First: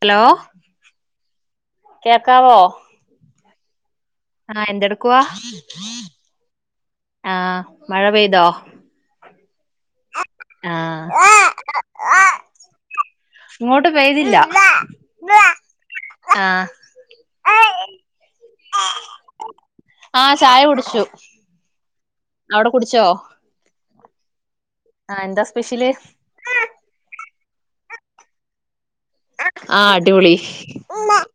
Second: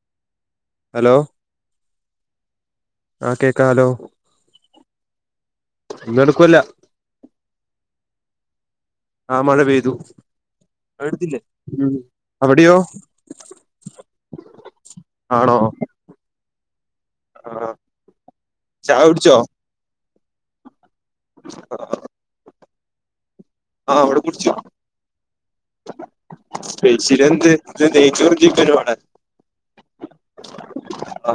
Hello hello കേക്കാവോ ആ കേക്കാലോ ആ എന്തെടുക്കുവാ ഒന്നും എടുക്കുവല്ല ആ മഴ പെയ്തോ? ആ മഴ പെയ്തു. ആഹ് അത് അടുത്തില്ലേ ഉം അവിടെയോ ഇങ്ങോട്ട് പെയ്തില്ല ആണോ ആഹ് ആ ചായ കുടിച്ചോ? ആ ചായ കുടിച്ചു അവട കുടിച്ചോ? ആ അവടെ കുടിച്ചു. ആ എന്താ സ്പെഷ്യല്? സ്പെഷ്യൽ എന്ത് നെയ്ച്ചോറും ചിക്കനുവാ ആടെ. ആഹ് അടിപൊളി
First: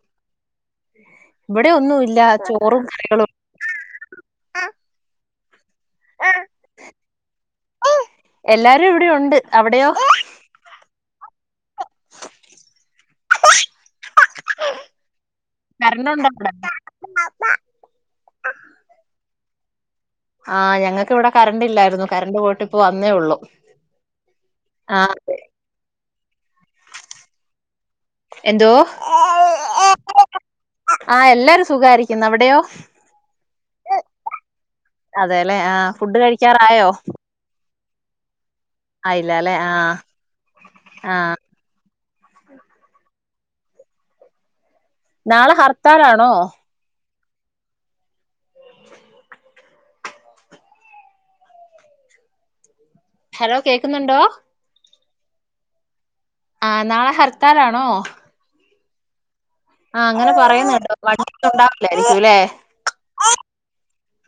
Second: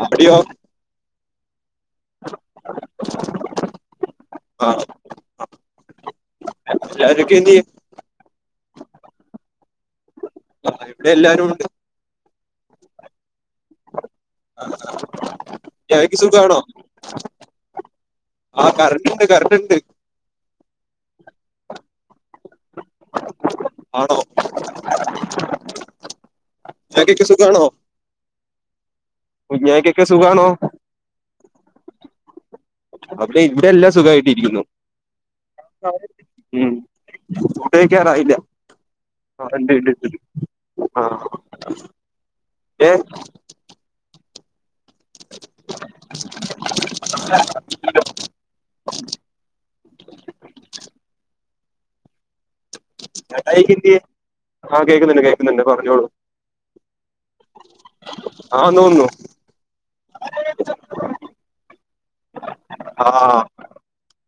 അവിടെയോ ഇവിടെ ഒന്നും ഇല്ല ചോറും കറികളും. എല്ലാരുക്കെ എന്തിയെ? എല്ലാരും ഇവിടെ ഒണ്ട് അവിടെയോ? ആഹ് ഇവിടെ എല്ലാരും ഒണ്ട്. കറണ്ട് [unintelligible] ഉണ്ടോ അവിടെ സുഖാണോ ആ കറണ്ട്‌ ഇണ്ട് കറണ്ട് ഇണ്ട്. [unintelligible] ആഹ് ഞങ്ങക്ക് ഇവിടെ കറണ്ട് ഇല്ലായിരുന്നു കറണ്ട് പോയിട്ട് ഇപ്പ വന്നേ ഉള്ളു. ആണോ ആഹ് ചക്കിക്ക് സുഖാണോ? എന്തോ? കുഞ്ഞാവക്കൊക്കെ സുഖാണോ? സുഖാരിക്കുന്നു അവിടെയോ? അവിടെ ഇവിടെല്ലാം സുഖാ യിട്ടിരിക്കുന്നു. അതേല്ലെ ആഹ് ഫുഡ് കഴിക്കാറായോ ഫുഡ്‌ കഴിക്കാറായില്ല. ആഹ് ഇണ്ട് ഇണ്ട് ഇണ്ട് ആഹ് ഏഹ് നാളെ ഹർത്താലാണോ? [unintelligible] ഹലോ ചേട്ടായിക്ക എന്തെ കേക്കുന്നുണ്ടോ [unintelligible] കേക്കുന്നുണ്ട് കേക്കുന്നുണ്ട്‌ പറഞ്ഞോളൂ ആഹ് നാള ഹർത്താലാണോ ന്നുന്നു ആഹ് അങ്ങനെ പറയുന്നൊണ്ട് [unintelligible] ആഹ്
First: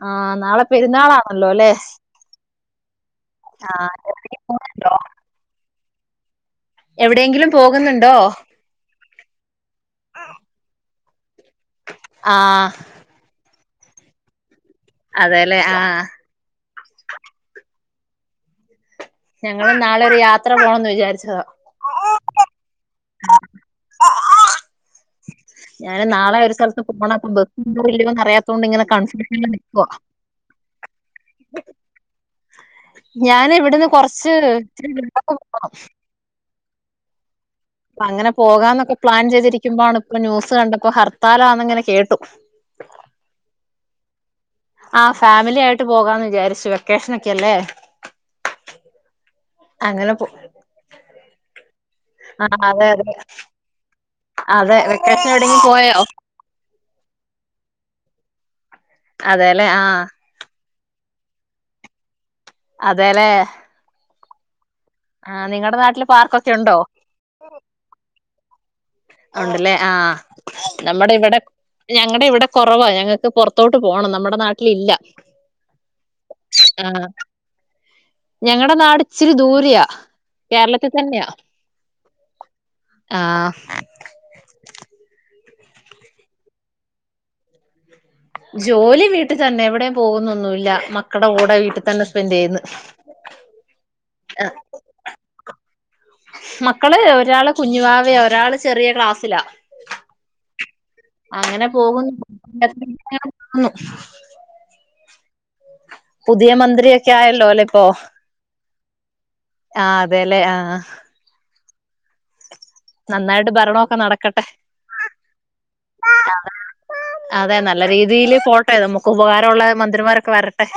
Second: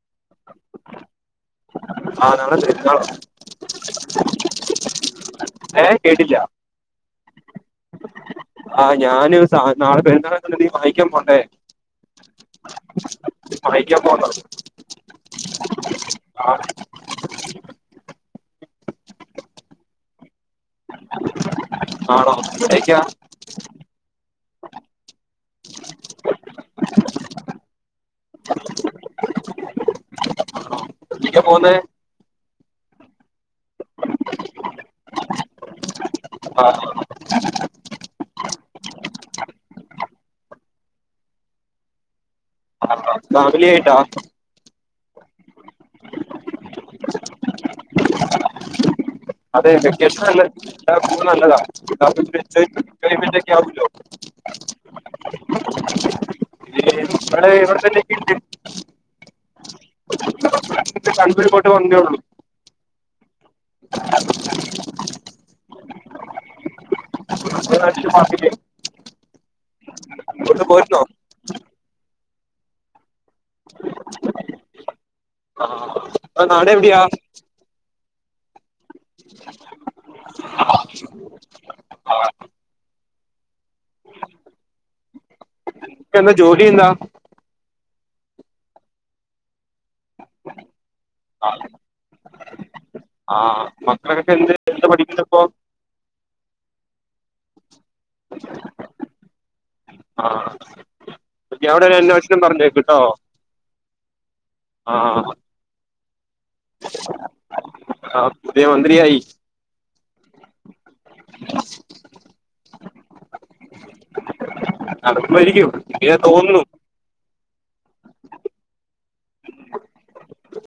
ആഹ് നാളെ പെരുന്നാളാണല്ലോ അല്ലേ ആഹ് നാളെ പെരുന്നാളാ ആഹ് [inaudible] ഏഹ് കേട്ടില്ല എവിടെയെങ്കിലും പോകുന്നുണ്ടോ ആഹ് ഞാന് സാധ നാളെ പെരുന്നാളാ [unintelligible] എന്തേലും വാങ്ങി [unintelligible] പോണ്ടേ ആഹ് വാങ്ങിക്കാൻ പോന്ന അതേല്ലേ ആഹ് എത്ര പോണന്ന് വിചാരിച്ചതാ ആണോ [unintelligible] ഞാൻ നാളെ ഒരു സ്ഥലത്ത് പോണ [unintelligible] അറിയാത്തൊണ്ട്ങ്ങനെ കൺഫൂഷൻല് നിക്കുവ എവിടേക്കാ പോന്നേ ഞാന് ഇവിടുന്ന് കൊറച്ച് [unintelligible] ആ അപ്പൊ അങ്ങനെ പോകാന്നൊക്കെ പ്ലാൻ ചെയ്തിരിക്കുമ്പോണ് ഇപ്പൊ ന്യൂസ് കണ്ട ഹർത്താലാന്ന ഇങ്ങനെ കേട്ടു ആ ഫാമിലിയായിട്ടാ ആ ഫാമിലി ആയി ട്ട് പോകാന്ന് വിചാരിച്ചു വെക്കേഷനൊക്കെല്ലേ അതെ അങ്ങനെ വെക്കേഷൻ നല്ല ഇതാ പോകുന്നത് നല്ലതാ ഇതാവുമ്പോ ആ ഇച്ചിരി അതെതെ എൻജോയ്മെന്റ് എൻജോയ്മെന്റ് ഒക്കെ ആവൂല്ലോ അതെ വെക്കേഷൻ എവിടെങ്ക പോയോ ഇവിടെ [inaudible] അതേല്ലേ ആഹ് [unintelligible] വന്നേള്ളൂ അതേലേ ആ നിങ്ങളടെ നാട്ടില് പാർക്കൊക്കെ ഉണ്ടോ നമ്മുടെ നാട്ടില് പാർട്ടിക്ക് ഉണ്ടല്ലേ ആ അങ്ങോട്ട് പോയിരുന്നോ നമ്മുടെ ഇവിടെ ഞങ്ങളടെ ഇവിടെ കുറവ ഞങ്ങ പുറത്തോട്ട് പോണം നമ്മുടെ നാട്ടിലില്ല ആഹ് നാട് ആ എവിടെയാ ഞങ്ങളടെ നാട് ഇച്ചിരി ദൂരയാ കേരളത്തിൽ തന്നെയാ ആ ഇപ്പെന്താ ജോലിയെന്താ? ജോലി വീട്ടിൽ തന്നെ എവിട് ടെ പോകുന്നൊന്നുവില്ല മക്കടെ കൂടെ വീട്ടി തന്നെ സ്പെൻഡ് ചെയ്യുന്ന് ആഹ് മക്കളൊക്കെ ആ എന്ത് എന്ത് പഠിക്കുന്നു ഇപ്പോ മക്കള് ഒരാള് കുഞ്ഞുവാവയാ ഒരാള് ചെറിയ ക്ലാസ്സിലാ ആഹ് അങ്ങനെ അവിടെ ഒരു പോകുന്നു അന്വേഷണം പറഞ്ഞേക്ക്ട്ടോ [unintelligible] പോകുന്നു. ആ [unintelligible] പുതിയ മന്ത്രിയൊക്കെ ആയല്ലോ അല്ലെ ഇപ്പോ ആ പുതിയ മന്ത്രിയായി ആ അതെല്ലെ ആ ആ നന്നായിട്ട് ഭരണൊക്കെ നടക്കട്ടെ നടക്കുമായിരിക്കും ഇങ്ങനെ അതെ തോന്നുന്നു അതെ നട നല്ല രീതിയില് പോട്ടെ നമുക്ക് ഉപകാരമുള്ള മന്ത്രിമാരൊക്കെ വരട്ടെ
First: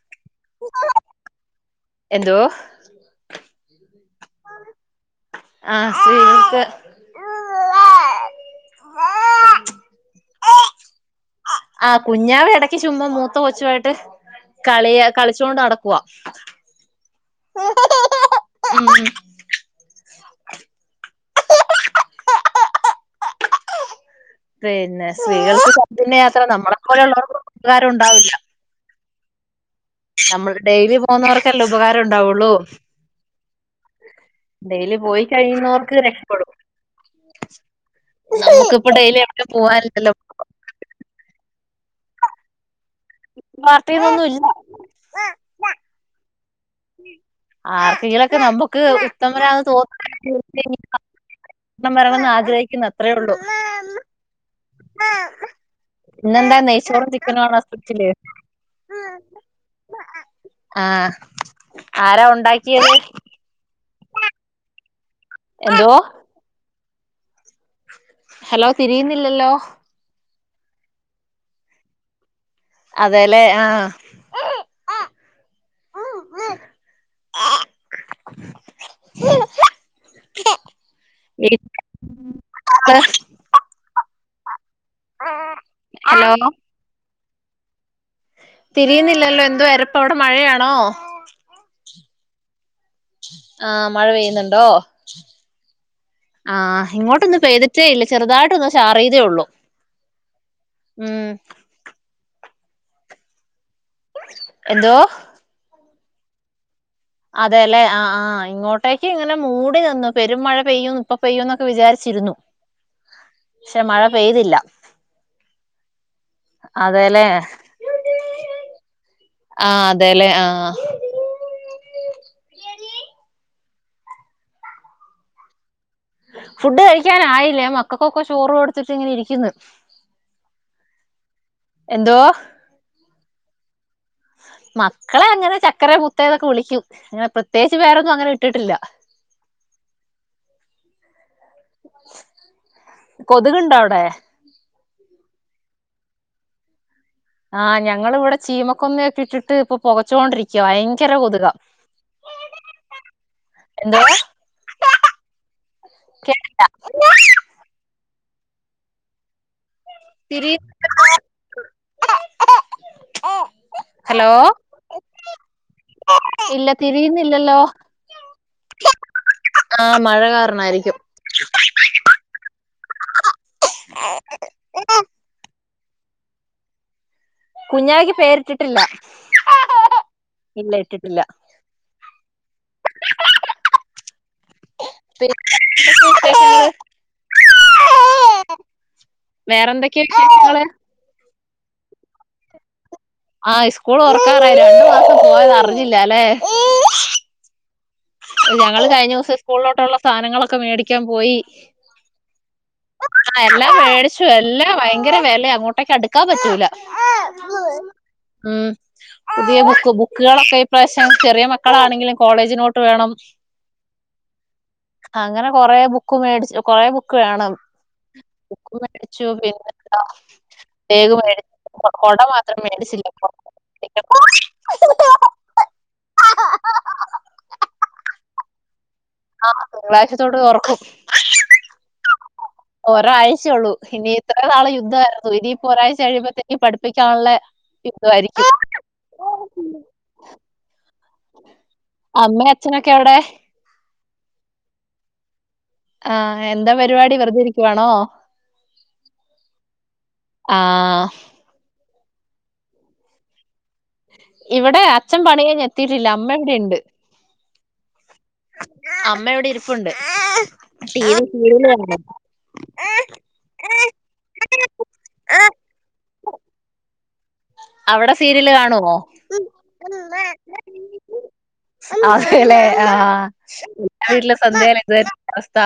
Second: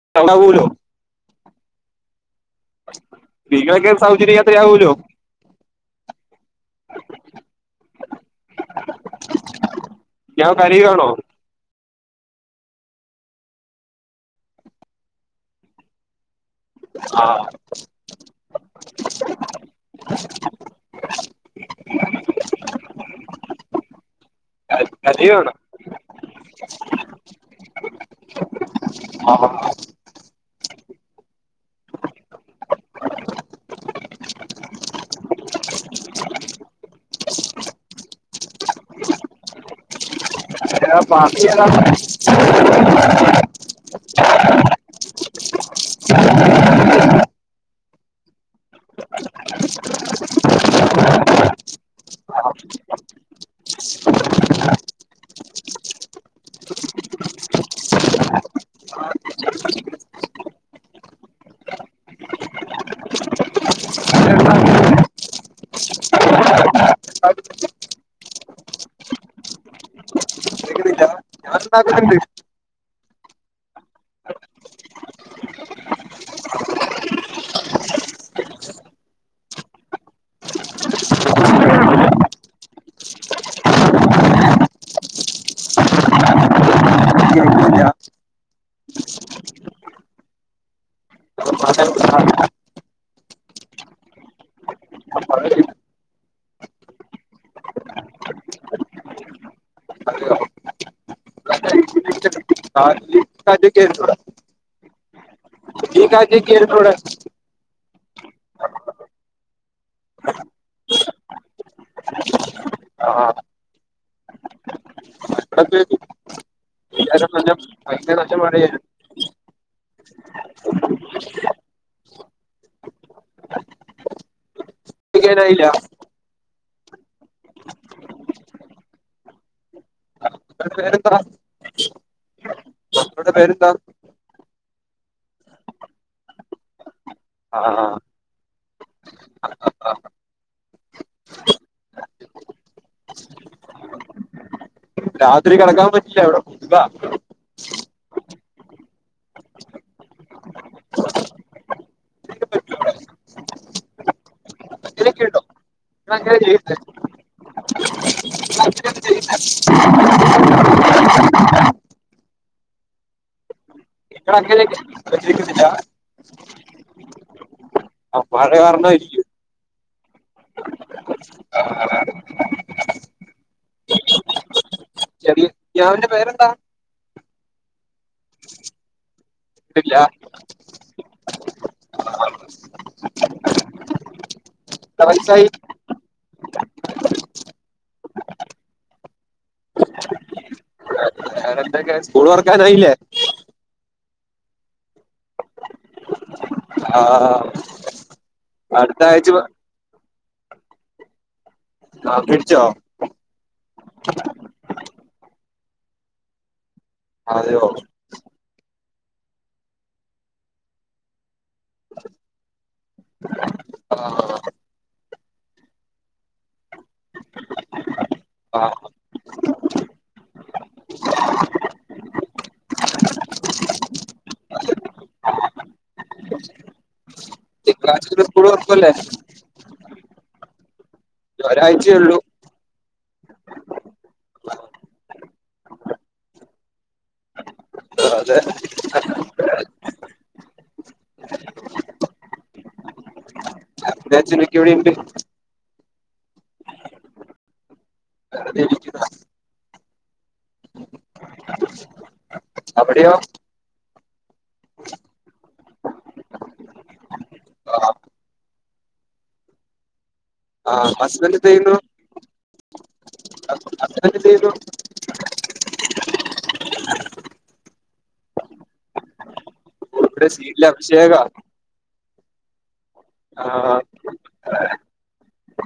[unintelligible] എന്തോ സ്ത്രീകൾക്ക് സൗജന്യ യാത്രയാവലോ ആ സ്ത്രീ - ഞാവ കരീയാണോ ആ കുഞ്ഞാവ എടക്ക് ചുമ്മാ മൂത്ത കൊച്ചുവായിട്ട് കളിയ കളിച്ചോണ്ട് നടക്കുവാ ആ ഉം [inaudible] പിന്നെ കരയുവാണ് സ്ത്രീകൾക്ക് അത്ര നമ്മളെ പോലെയുള്ളവർക്ക് ഉപകാരം ഉണ്ടാവില്ല ആ നമ്മൾ ഡെയിലി പോകുന്നവർക്കെല്ലാം ഉപകാരം ഉണ്ടാവുള്ളൂ. ഡെയിലി പോയി കഴിയുന്നവർക്ക് രക്ഷപ്പെടും. നമുക്കിപ്പ ഡെയിലി എവിടെ പോവാൻല്ലല്ലോ അ ബാ [unintelligible] വാർത്തേലൊന്നുംല്ല ആർക്കേകിലൊക്കെ നമ്മക്ക് ത ആ [unintelligible] ണം വരണംന്ന് ആഗ്രഹിക്കുന്നു അത്രയേ ഉള്ളൂ ഇന്നെന്താ നെയ്ച്ചോറും ചിക്കനുആണോ [unintelligible] ആ ആരാ ഉണ്ടാക്കിയത് എന്തൊ ഹലോ തിരിയുന്നില്ലല്ലോ ഞാണ്ടാക്കണ്ട് അതേലേ ആ ഹലോ കേൾക്കുന്നില്ല തിരിയുന്നില്ലല്ലോ എന് വരപ്പ അവിടെ മഴയാണോ ആഹ മഴ പെയ്യുന്നുണ്ടോ ആഹ ഇങ്ങോട്ടൊന്നും പെയ്തിട്ടേ ഇല്ല ചെറുതായിട്ടൊന്ന് ചാറിയതേ ഉള്ളു ഉം ആ അ കേട്ടൂട എന്തോ [inaudible] അതെല്ലെ ആ ആ ഇങ്ങോട്ടേക്ക് ഇങ്ങനെ മൂടി നിന്നു പെരും മഴ പെയ്യും ഇപ്പ പെയ്യൂന്നൊക്കെ വിചാരിച്ചിരുന്നു ആ പക്ഷെ മഴ പെയ്തില്ല വ്ടെ പെയ്തു അതെല്ലേ [inaudible] ആഹ് അതെല്ലേ ആഹ്. [inaudible] നായില്ല. ഫുഡ് കഴിക്കാൻ ആയില്ല മക്കക്കൊക്കെ ചോറും കൊടുത്തിട്ട് ഇങ്ങനെ ഇരിക്കുന്നു. പേരെന്താ എന്തോ അവിടെ പേരെന്താ മക്കളെ അങ്ങനെ ചക്കര മുത്തേന്നൊക്കെ വിളിക്കും അങ്ങനെ ആ പ്രത്യേകിച്ച് ആ വേറൊന്നും അങ്ങനെ ഇട്ടിട്ടില്ല കൊതുക്ണ്ടോ അവിടെ രാത്രി കിടക്കാൻ പറ്റില്ല ഇവിടെ കൊതുക ആഹ് ഞങ്ങളിവിടെ ചീമക്കൊന്നൊക്കെ ഇട്ടിട്ട് ഇപ്പൊ പൊകച്ചോണ്ടിരിക്ക ഭയങ്കര കൊതുകാ എന്തോ അങ്ങനെയൊക്കെ [unintelligible] തിരി [unintelligible] [unintelligible] ല്ല ഇല്ല തിരിയുന്നില്ലല്ലോ ആഹ് മഴ കാർണായിരിക്കും ആഹ് മഴ കാർണായിരിക്കും കുഞ്ഞാവന്റെ പേരെന്താ കുഞ്ഞാവക്ക് പേരിട്ടിട്ടില്ല ഇല്ല ഇല്ല ഇട്ടിട്ടില്ല ന്ന വൈസായി വേറെന്തൊക്കെയാ വിശേഷങ്ങള് വേറെ എന്തൊക്കെ സ്കൂൾ തുറക്കാനായില്ലേ ആഹ് സ്കൂൾ ഒർക്കാറായി രണ്ടു മാസം പോയന്ന് അറിഞ്ഞില്ല അല്ലെ ആ ഞങ്ങള് അടുത്ത കഴിഞ്ഞ ആഴ്ച ദിവസം സ്കൂളിലോട്ടുള്ള സ്ഥാനങ്ങളൊക്കെ മേടിക്കാൻ പോയി ആ പിടിച്ചോ ആ എല്ലാം മേടിച്ചു എല്ലാം ഭയ ഭയങ്കര വിലയ അങ്ങോട്ടേക്ക് അടുക്കാൻ പറ്റൂല അതെയോ ഉം പുതിയ ബുക്ക് ബുക്കുകളൊക്കെ ഇപ്രാവശ്യം ചെറിയ മക്കളാണെങ്കിലും കോളേജ് നോട്ട് ട്ട്‌ വേണം ആ അങ്ങനെ കൊറെ ബുക്ക് മേടച്ച് കൊറേ ബുക്ക് വേണം ആ ബുക്ക് മേടിച്ചു പിന്നെന്ത ബേഗ് മേട് കൊട മാത്രം മേടിച്ചില്ല കാച്ച് ന്നിട്ട് സ്ക്കൂൾ തൊറക്കുല്ലേ ആഹ് തിങ്കളാഴ്ച തൊട്ട് തൊറക്കും ഒരാഴ്ചയുള്ളൂ ഒരാഴ്ചയുള്ളു ഇനി ഇത്ര നാള് യുദ്ധയിരുന്നു ഇനിയിപ്പോ ഒരാഴ്ച കഴിയുമ്പത്തേക്കും പഠിപ്പിക്കാനുള്ള അതെ യുദ്ധായിരിക്കും അമ്മെ അച്ഛനൊക്കെ എവിടെ [unintelligible] ഇവടെ ണ്ട് ആഹ് എന്താ പരിപാടി വെറുതെ ഇരിക്കുവാണോ വെറുതെ ഇരിക്കുന്നു ആഹ് അവിടെയോ ഇവിടെ അച്ഛൻ പണി കഴിഞ്ഞ് എത്തിട്ടില്ല അമ്മ ഇവിടെയുണ്ട് അമ്മയിവിടെ ഇരിപ്പുണ്ട് ആ ടി വി ഹസ്ബൻഡ് എന്ത് സീരിയൽ ചെയ്യുന്നു കാണും അത്രക്കെ ചെയ്തു അവിടെ സീരിയല് കാണുവോ ഇവിടെ സീരിയൽ അഭിഷേക അതേലേ ആഹ് ആഹ് [unintelligible] [unintelligible] അവസ്ഥ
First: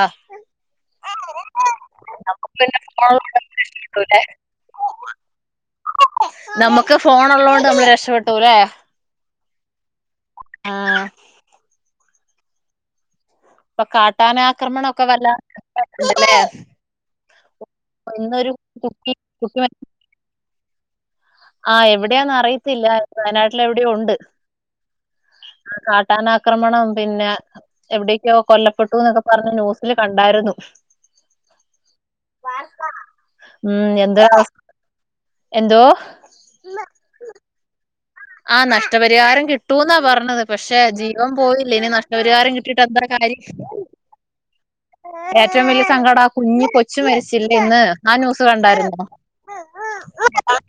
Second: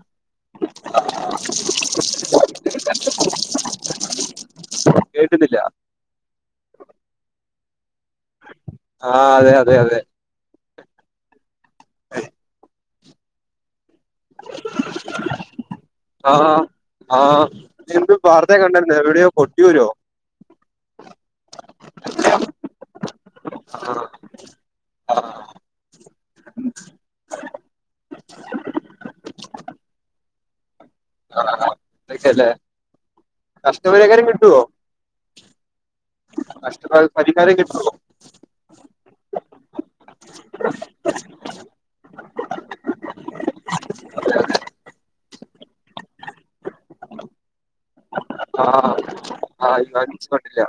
[unintelligible] കേട്ടുന്നില്ല നമുക്ക് ഫോൺ ഉള്ളോണ്ട് നമ്മൾ രക്ഷപ്പെട്ടൂല്ലേ ആഹ് അതെ അതെ അതെ ആഹ് പ്പൊ കാട്ടാനാക്രമണം ഒക്കെ വർല്ല ആഹ് ആഹ്ആഹ് [unintelligible] ഇന്നൊരു വാർത്തയ കണ്ടരുന്ന് കുട്ടി എവിടെയോ കൊട്ടിയൂരോ ആ എവിടെയാന്ന് അറിയത്തില്ല വയനാട്ടിൽ ആഹ് എവിടെയോണ്ട് ആഹ് കാട്ടാനാക്രമണം പിന്നെ എവിടെയ്ക്യൊ കൊല്ലപ്പെട്ടു എന്നൊക്കെ പറഞ്ഞ് ന്യൂസില് കണ്ടാരുന്നു നഷ്ടപരികരം കിട്ടുവോ എന്തോ നഷ്ട പ പരിഹാരം കിട്ടോ ആ നഷ്ടപരിഹാരം കിട്ടൂന്നാ പറഞ്ഞത് പക്ഷെ ജീവൻ പോയില്ലേ ഇനി നഷ്ടപരിഹാരം കിട്ടീട്ട് എന്താ കാര്യം ഏറ്റോം വലിയ സങ്കടം ആ കുഞ്ഞി കൊച്ചു മരിച്ചില്ലേ ഇന്ന് ആ ന്യൂസ് ആഹ് കണ്ടായിന്നോ [unintelligible] കണ്ടില്ല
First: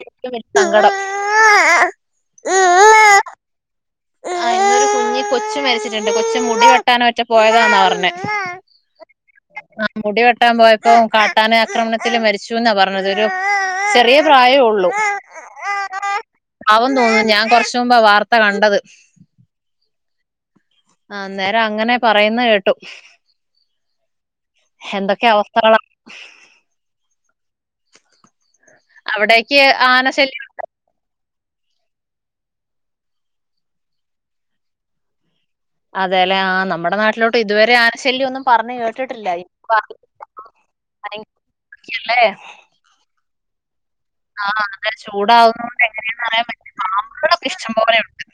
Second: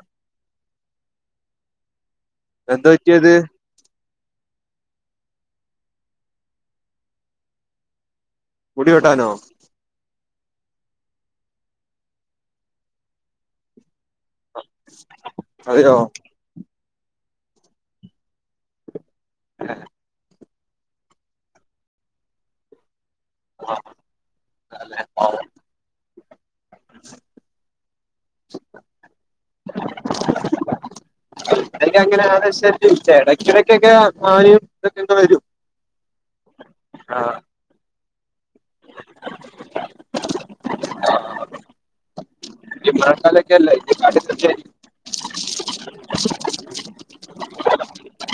സങ്കടം എന്താ പറ്റിയത്? ആ ഇന്നൊരു കുഞ്ഞി കൊച്ചു മരിച്ചിട്ടുണ്ട് കൊച്ചു മുടി വെട്ടാന മറ്റൊ പോയതാന്ന പറഞ്ഞെ മുടി വെട്ടാനോ ആ മുടി വെട്ടാൻ പോയപ്പോ കാട്ടാന ആക്രമണത്തില് മരിച്ചുന്നാ പറഞ്ഞത ഒരു ചെറിയ പ്രായമേ ഉള്ളൂ അതെയോ ആണെന്നു തോന്നുന്നു ഞാൻ കൊറച്ച മുമ്പാ വാർത്ത കണ്ടത് ആ അന്നേരം അങ്ങനെ പറയുന്ന കേട്ടു എന്തൊക്കെ അവസ്ഥകളാ അവിടേക്ക് ആനശല്യമുണ്ടോ? ഇവിടെ അങ്ങനെ ആനശല്യമൊന്നുമില്ല ഇടക്കിടക്കൊക്കെ മാനും ഇതൊക്കെ ഇവിടെ വരും അതെ അല്ലെ ആന്നോ? നമ്മുടെ നാട്ടിലോട്ട് ആഹ് ഇതുവരെ ആന ശല്യമൊന്നും പറഞ്ഞ് കേട്ടിട്ടില്ല തലക്കല്ലായി ആ അത് ചൂടാവുന്നൊണ്ട് എങ്ങനെയന്ന് അറിയാൻ പറ്റും പാമ്പുകളൊക്കെ ഇഷ്ടംപോലെയുണ്ട്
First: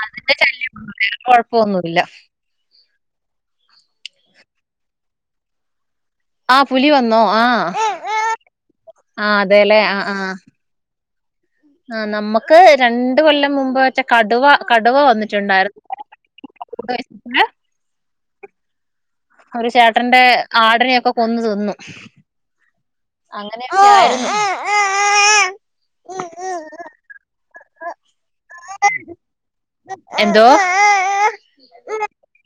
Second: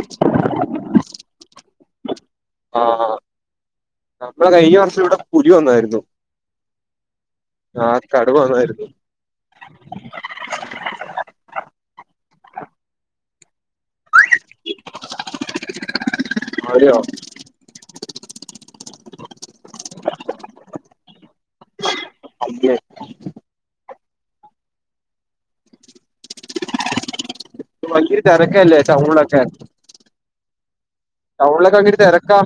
അതിന്റെ ശല്യം വേറെ കൊഴപ്പൊന്നുമില്ല ആഹ് നമ്മളെ കഴിഞ്ഞവർഷം ഇവിടെ പുലി വന്നായിരുന്നു ആ പുലി വന്നോ? ആഹ് കടുവ വന്നായിരുന്നു. അതേലേ ആ ആഹ് ആഹ് നമ്മക്ക് രണ്ട് കൊല്ലം മുമ്പേ റ്റെ കടുവ കടുവ വന്നിട്ടുണ്ടായിര് [unintelligible] അതെയോ ഒരു ചേട്ടന്റെ ആടിനെയൊക്കെ കൊന്നു തിന്നു അങ്ങനെ ഒക്കെ ആയിരുന്നു ഭയങ്കര തെരക്കല്ലെ ടൗണിലൊക്കെ എന്തോ ടൗണിലൊക്കെ ഭയങ്കര തെരക്കാ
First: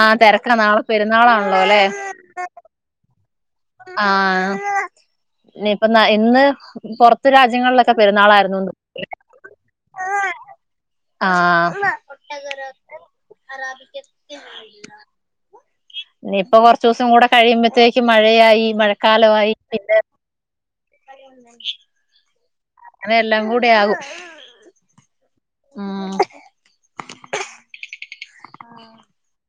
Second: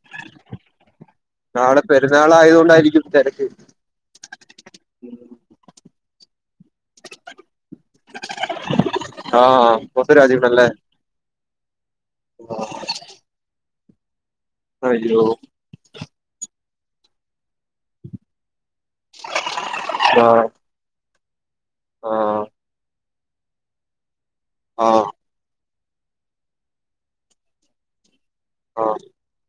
ആ തെരക്ക നാളെ പെരുന്നാളാണല്ലോ നാളെ പെരുന്നാളായതുകൊണ്ടായിരിക്കും തെരക്ക് ആ ഇനി ഇപ്പൊ ഇന്ന് പുറത്ത് രാജ്യങ്ങളിലൊക്കെ പെരുന്നാളായിരുന്നൂന്ന് ആ ആ പുറത്തെ രാജ്യങ്ങളല്ലേ ആ ആഹ് ആയില്ലോ ഇനിയിപ്പൊ കുറച്ച് ദിവസം കൂടെ കഴിയുമ്പഴത്തേക്ക് മഴ് മഴയായി മഴക്കാലമായി പിൻ ആ അങ്ങനെ എല്ലാം കൂടെ ആകും ആഹ് ഉം ആഹ് ആ